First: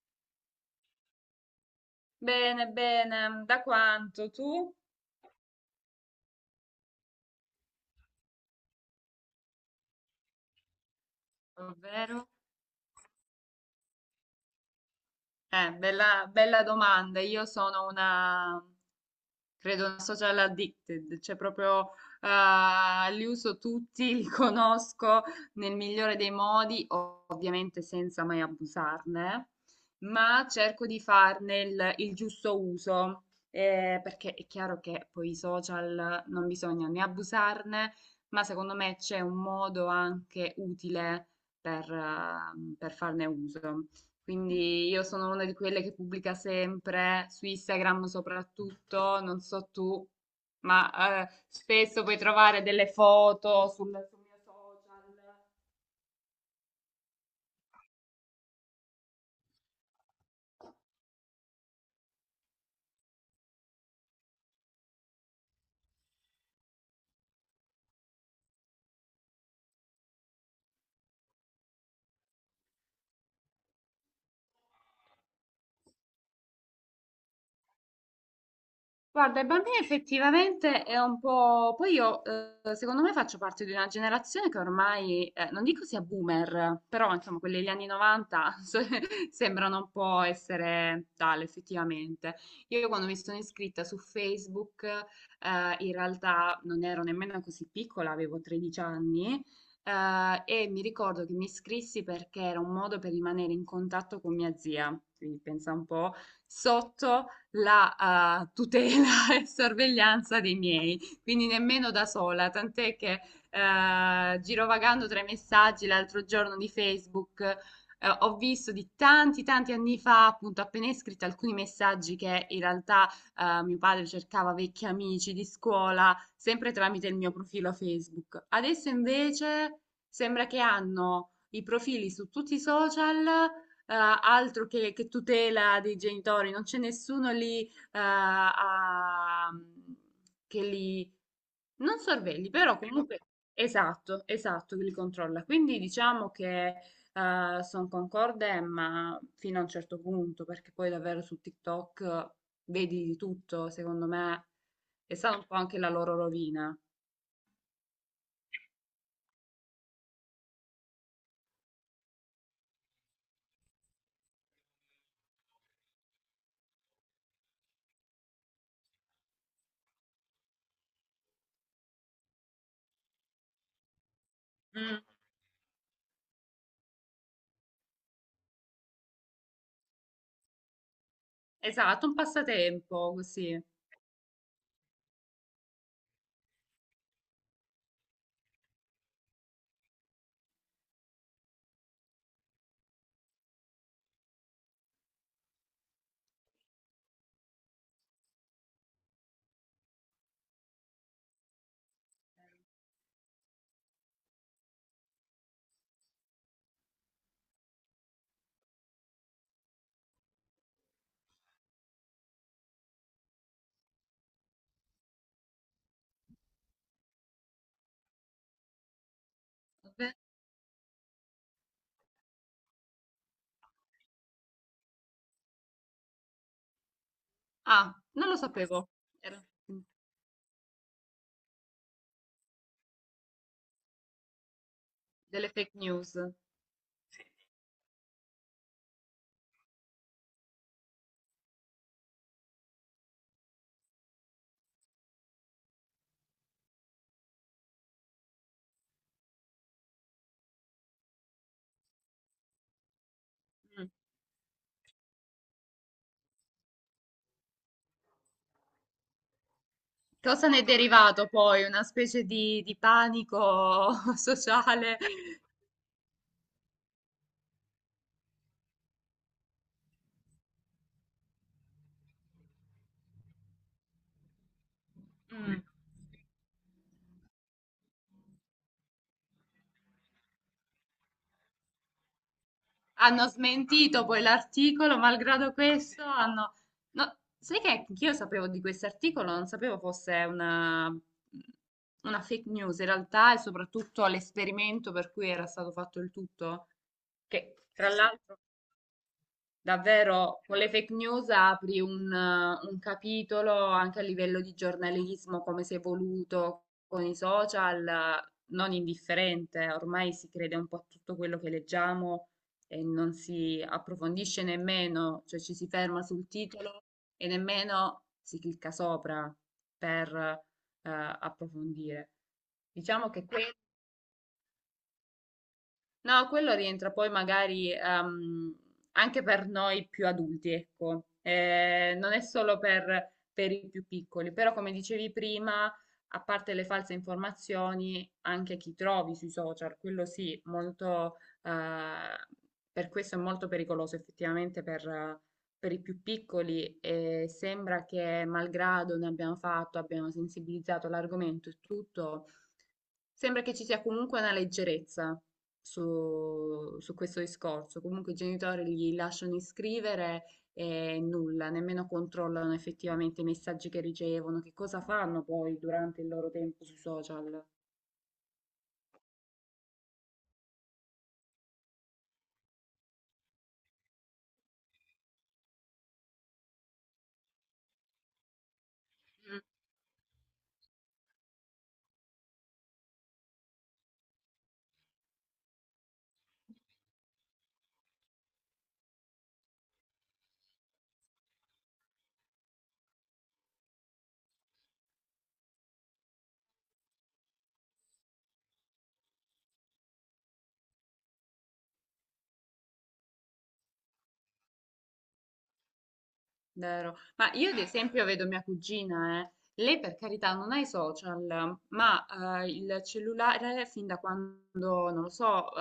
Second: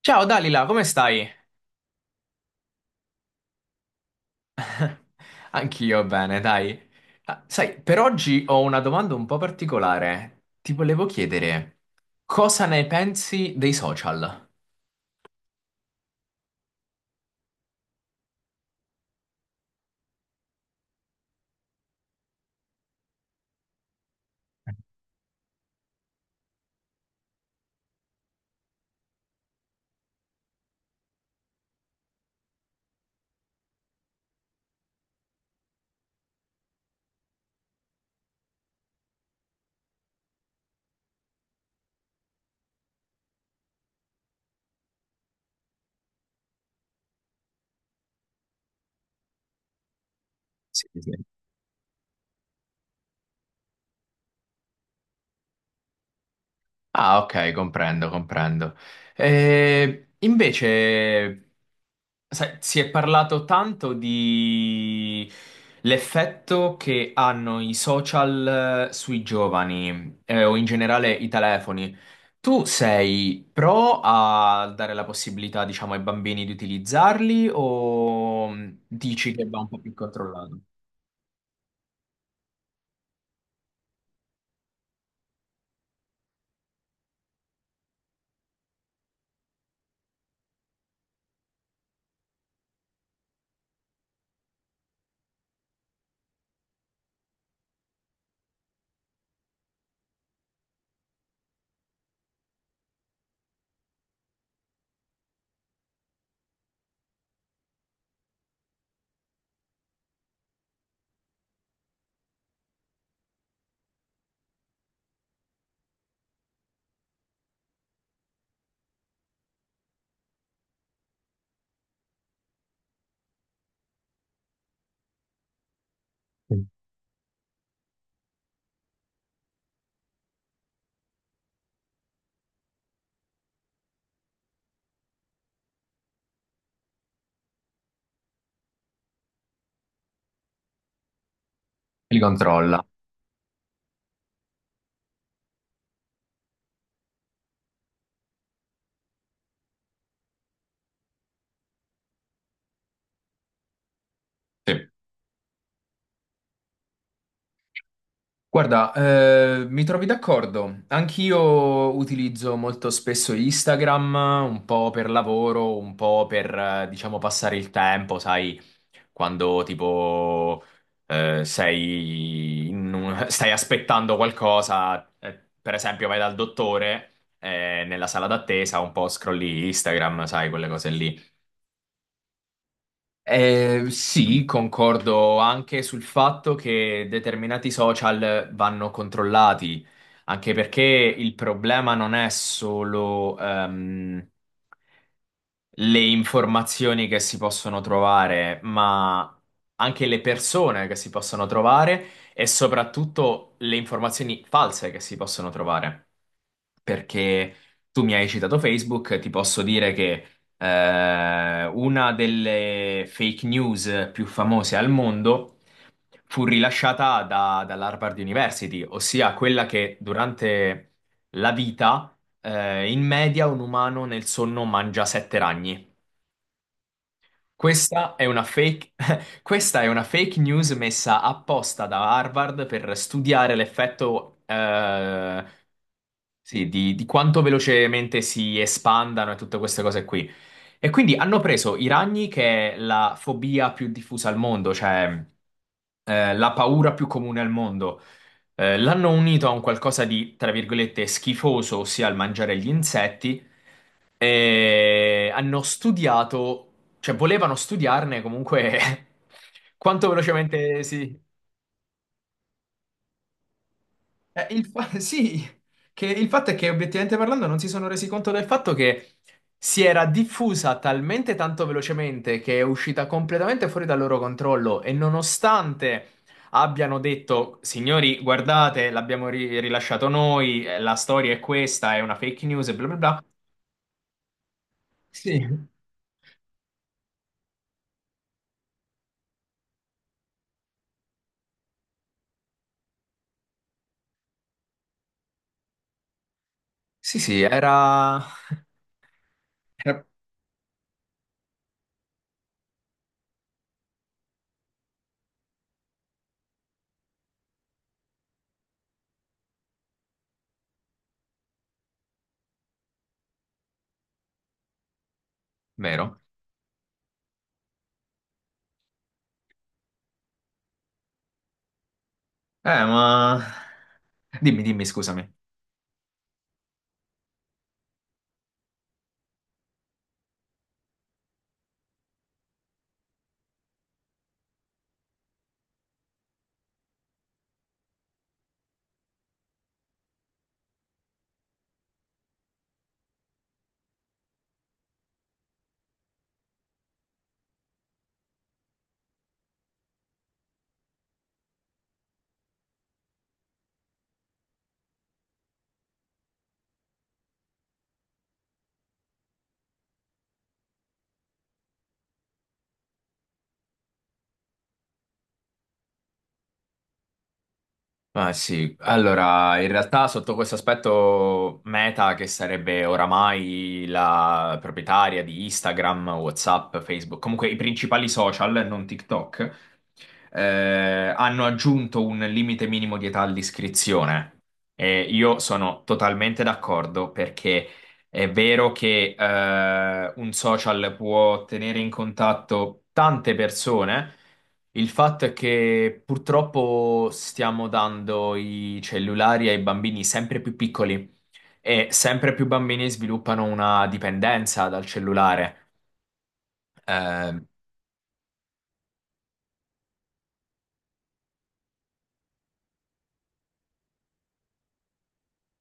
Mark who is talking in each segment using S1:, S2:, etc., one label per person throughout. S1: Ciao Dalila, come stai?
S2: Bene, bene, da quanto tu?
S1: Anch'io bene, dai. Ah, sai, per oggi ho una domanda un po' particolare. Ti volevo chiedere
S2: Ovvero?
S1: cosa ne pensi dei social?
S2: Bella, bella domanda. Io sono una Credo una social addicted, cioè proprio li uso tutti, li conosco nel migliore dei modi, ovviamente senza mai abusarne, ma cerco di farne il giusto uso, perché è chiaro che poi i social non bisogna né abusarne, ma secondo me c'è un modo anche utile per, ah, per farne uso. Quindi io sono una di quelle che pubblica sempre su Instagram soprattutto, non so tu,
S1: Sì, sì.
S2: ma spesso puoi trovare delle foto sul mio social.
S1: Ah, ok, comprendo, comprendo. Invece, sai, si è parlato tanto di l'effetto che hanno i social sui giovani, o in generale i telefoni. Tu sei pro a dare la possibilità, diciamo, ai bambini di utilizzarli o dici
S2: Guarda, i
S1: che va un
S2: bambini
S1: po' più controllato?
S2: effettivamente è un po'. Poi io, secondo me, faccio parte di una generazione che ormai, non dico sia boomer, però insomma, quelli degli anni 90 sembrano un po' essere tale, effettivamente. Io quando mi sono iscritta su Facebook, in realtà non ero nemmeno così piccola, avevo 13 anni, e mi ricordo che mi iscrissi perché era un modo per rimanere in contatto con mia zia, quindi pensa un po', sotto la tutela e sorveglianza dei miei, quindi nemmeno da sola, tant'è che girovagando tra i messaggi l'altro giorno di Facebook ho visto di tanti tanti anni fa, appunto appena iscritta, alcuni messaggi che in realtà mio padre cercava vecchi amici di scuola, sempre tramite il mio profilo Facebook. Adesso invece sembra che hanno i profili su tutti i social altro che tutela dei genitori, non c'è nessuno lì eh, a- che li non
S1: Li
S2: sorvegli, però
S1: controlla.
S2: comunque esatto, esatto, che li controlla. Quindi diciamo che sono concorde, ma fino a un certo punto, perché poi davvero su TikTok vedi di tutto, secondo me
S1: Sì.
S2: è stata un po' anche la loro rovina.
S1: Guarda, mi trovi d'accordo. Anch'io utilizzo molto spesso Instagram, un po' per lavoro, un po' per, diciamo, passare il tempo, sai, quando tipo stai aspettando qualcosa,
S2: Mm,
S1: per esempio vai dal dottore nella sala d'attesa, un po' scrolli Instagram, sai, quelle cose lì.
S2: esatto, un passatempo così.
S1: Sì, concordo anche sul fatto che determinati social vanno controllati, anche perché il problema non è solo le informazioni che si possono trovare, ma anche le persone che si possono trovare e soprattutto le informazioni false che si possono trovare. Perché tu mi hai citato Facebook, ti posso dire che una delle fake news più famose al mondo fu rilasciata dall'Harvard University, ossia quella che
S2: Vabbè.
S1: durante la vita, in media un umano nel sonno mangia sette ragni.
S2: Ah,
S1: Questa è
S2: non lo
S1: una
S2: sapevo.
S1: fake,
S2: Era
S1: questa è una fake news messa apposta da Harvard per studiare l'effetto,
S2: delle fake news.
S1: sì, di quanto velocemente si espandano e tutte queste cose qui. E quindi hanno preso i ragni, che è la fobia più diffusa al mondo, cioè la paura più comune al mondo. L'hanno unito a un qualcosa di, tra virgolette, schifoso, ossia il mangiare gli insetti,
S2: Mm.
S1: e hanno studiato, cioè volevano studiarne comunque quanto
S2: Cosa ne è
S1: velocemente si.
S2: derivato poi? Una specie di panico sociale.
S1: Sì, che il fatto è che, obiettivamente parlando, non si sono resi conto del fatto che si era diffusa talmente tanto velocemente che è uscita completamente fuori dal loro controllo e,
S2: Mm.
S1: nonostante abbiano detto: "Signori, guardate, l'abbiamo rilasciato noi, la storia è questa, è una fake news" e bla bla bla.
S2: Hanno smentito poi l'articolo,
S1: Sì,
S2: malgrado questo hanno. No, sai che io sapevo di questo articolo, non sapevo fosse una fake news in realtà e soprattutto l'esperimento per cui era stato fatto il tutto,
S1: sì, sì,
S2: che tra l'altro.
S1: era
S2: Davvero, con le fake news apri un capitolo anche a livello di giornalismo, come si è evoluto con i social, non indifferente. Ormai si crede un po' a tutto quello che leggiamo e non si approfondisce nemmeno, cioè ci si ferma
S1: vero.
S2: sul titolo e nemmeno si clicca sopra per approfondire.
S1: Eh,
S2: Diciamo che
S1: ma...
S2: questo
S1: Dimmi, dimmi, scusami.
S2: No, quello rientra poi magari anche per noi più adulti, ecco. Non è solo per i più piccoli, però come dicevi prima, a parte le false informazioni, anche chi trovi sui social, quello sì, molto, per questo è molto pericoloso effettivamente per i più piccoli e sembra che malgrado ne abbiamo fatto, abbiamo sensibilizzato l'argomento e tutto. Sembra che ci sia comunque una leggerezza su questo discorso. Comunque i genitori li lasciano iscrivere e nulla, nemmeno controllano effettivamente i messaggi che ricevono, che cosa fanno poi durante il loro tempo sui social.
S1: Ah, sì, allora in realtà sotto questo aspetto Meta, che sarebbe oramai la proprietaria di Instagram, WhatsApp, Facebook, comunque i principali social, non TikTok, eh, hanno aggiunto un limite minimo di età all'iscrizione. E io sono totalmente d'accordo perché è vero che un social può tenere in contatto tante persone. Il fatto è che purtroppo stiamo dando i cellulari ai bambini sempre più piccoli e sempre più bambini sviluppano una dipendenza dal cellulare.
S2: Vero. Ma
S1: Eh,
S2: io ad esempio vedo mia cugina, eh. Lei per carità non ha i social, ma il cellulare fin da quando, non lo so,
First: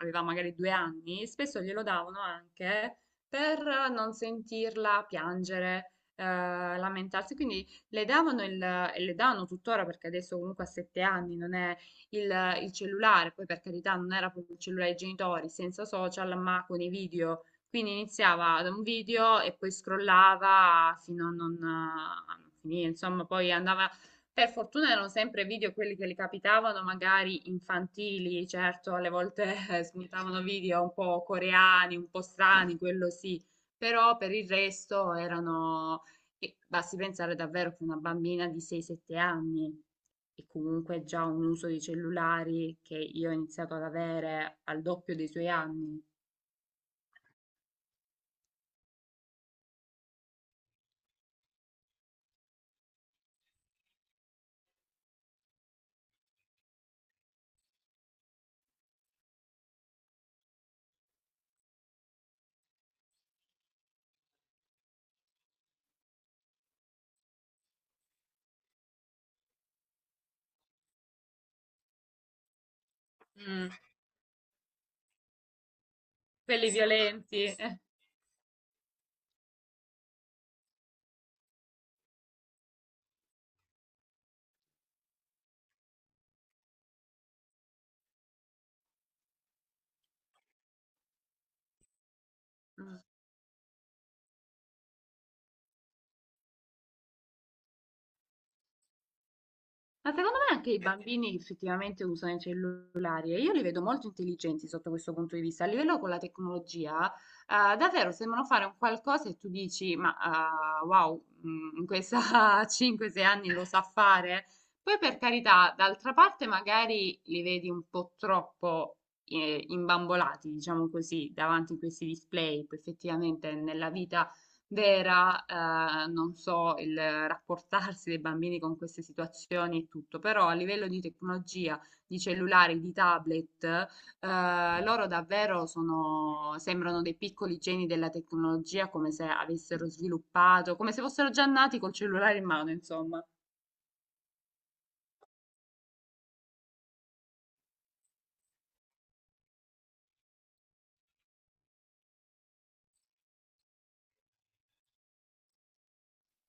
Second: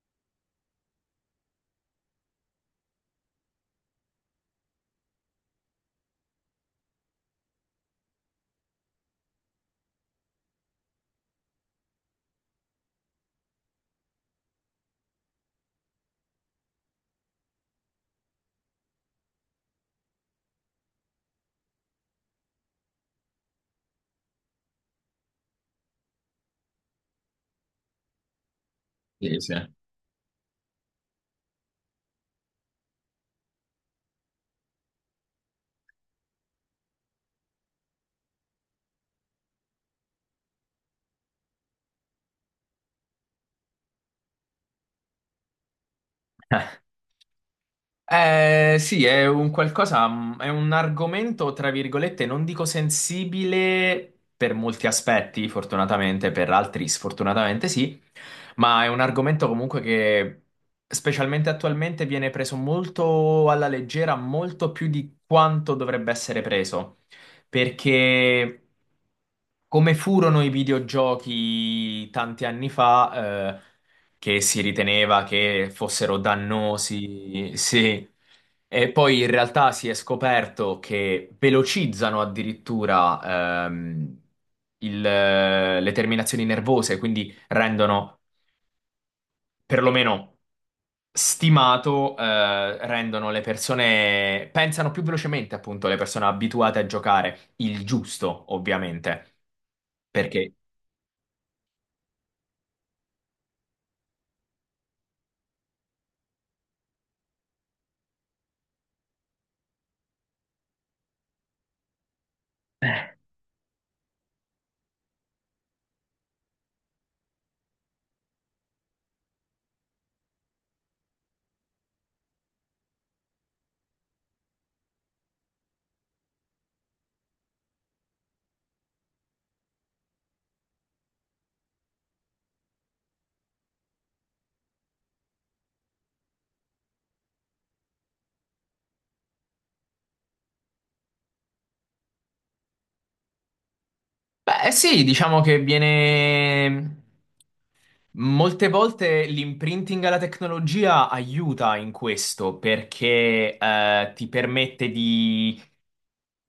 S2: aveva magari 2 anni, spesso glielo davano anche per non sentirla piangere, lamentarsi. Quindi le davano e le danno tuttora perché adesso comunque a 7 anni non è il cellulare, poi per carità non era proprio il cellulare dei genitori, senza social, ma con i video quindi iniziava da un video e poi scrollava fino a non finire, insomma, poi andava. Per fortuna erano sempre video quelli che gli capitavano, magari infantili, certo, alle
S1: Sì, sì.
S2: volte spuntavano video un po' coreani, un po' strani, quello sì, però per il resto e basti pensare davvero che una bambina di 6-7 anni e comunque già un uso di cellulari che io ho iniziato ad avere al doppio dei suoi anni.
S1: Sì, è un qualcosa, è un argomento, tra virgolette, non dico sensibile per molti aspetti, fortunatamente, per altri sfortunatamente sì, ma è un argomento comunque che, specialmente attualmente, viene preso molto alla leggera, molto più di quanto dovrebbe essere preso, perché, come furono i videogiochi tanti anni fa,
S2: Mm.
S1: che si riteneva che fossero
S2: Quelli violenti.
S1: dannosi, sì. E poi in realtà si è scoperto che velocizzano addirittura le terminazioni nervose, quindi rendono, perlomeno stimato,
S2: Mm.
S1: rendono le persone, pensano più velocemente, appunto, le persone abituate a giocare, il giusto, ovviamente.
S2: Ma secondo
S1: Perché
S2: me anche i bambini effettivamente usano i cellulari e io li vedo molto intelligenti sotto questo punto di vista. A livello con la tecnologia, davvero sembrano fare un qualcosa e tu dici, ma wow, in questa 5-6 anni lo sa fare. Poi per carità, d'altra parte magari li vedi un po' troppo imbambolati, diciamo così, davanti a questi display, poi effettivamente nella vita vera, non so, il rapportarsi dei bambini con queste situazioni e tutto, però a livello di tecnologia, di cellulari, di tablet, loro davvero sono, sembrano dei piccoli geni della tecnologia, come se avessero sviluppato, come se fossero già nati col cellulare in mano, insomma.
S1: Beh, sì, diciamo che viene. Molte volte l'imprinting alla tecnologia aiuta in questo perché ti permette di,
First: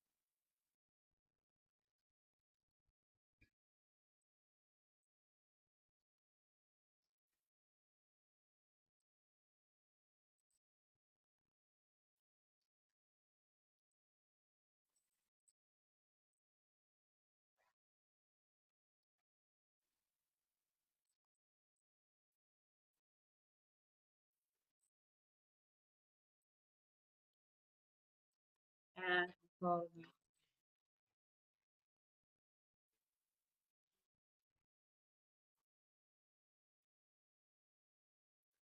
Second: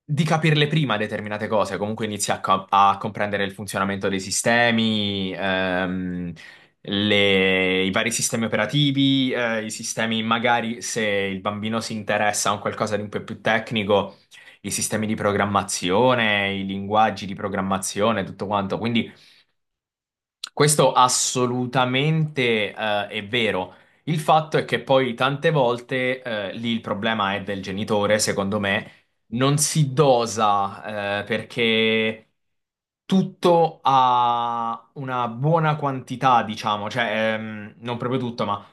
S1: capirle prima determinate cose, comunque inizi a, a comprendere il funzionamento dei sistemi, i vari sistemi operativi, i sistemi, magari se il bambino si interessa a un qualcosa di un po' più tecnico, i sistemi di programmazione, i linguaggi di programmazione, tutto quanto. Quindi questo assolutamente, è vero. Il fatto è che poi tante volte, lì il problema è del genitore, secondo me,
S2: Eh,
S1: non si
S2: concordo.
S1: dosa, perché tutto ha una buona quantità, diciamo, cioè, non proprio tutto, ma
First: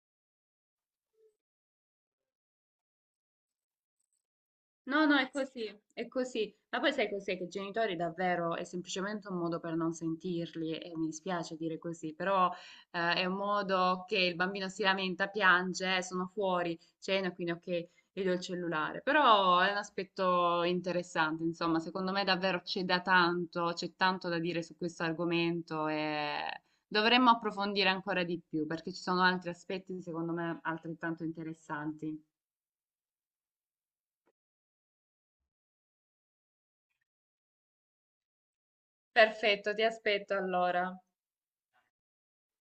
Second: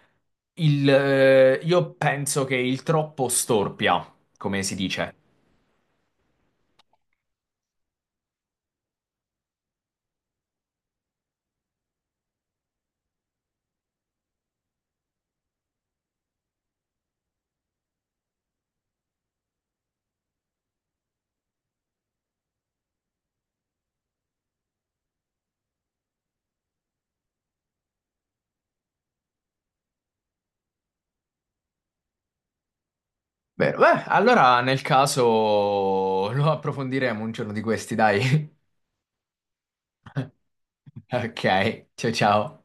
S1: io penso che il troppo storpia, come si
S2: No,
S1: dice.
S2: no, è così, è così. Ma poi sai cos'è? Che i genitori davvero è semplicemente un modo per non sentirli e mi dispiace dire così, però è un modo che il bambino si lamenta, piange, sono fuori, cena, quindi ok, gli do il cellulare". Però è un aspetto interessante, insomma, secondo me davvero c'è tanto da dire su questo argomento e dovremmo approfondire ancora di più perché ci sono altri aspetti, secondo me, altrettanto interessanti.
S1: Vero. Beh, allora nel caso lo approfondiremo un giorno di questi, dai.
S2: Perfetto, ti aspetto allora.
S1: Ok, ciao ciao.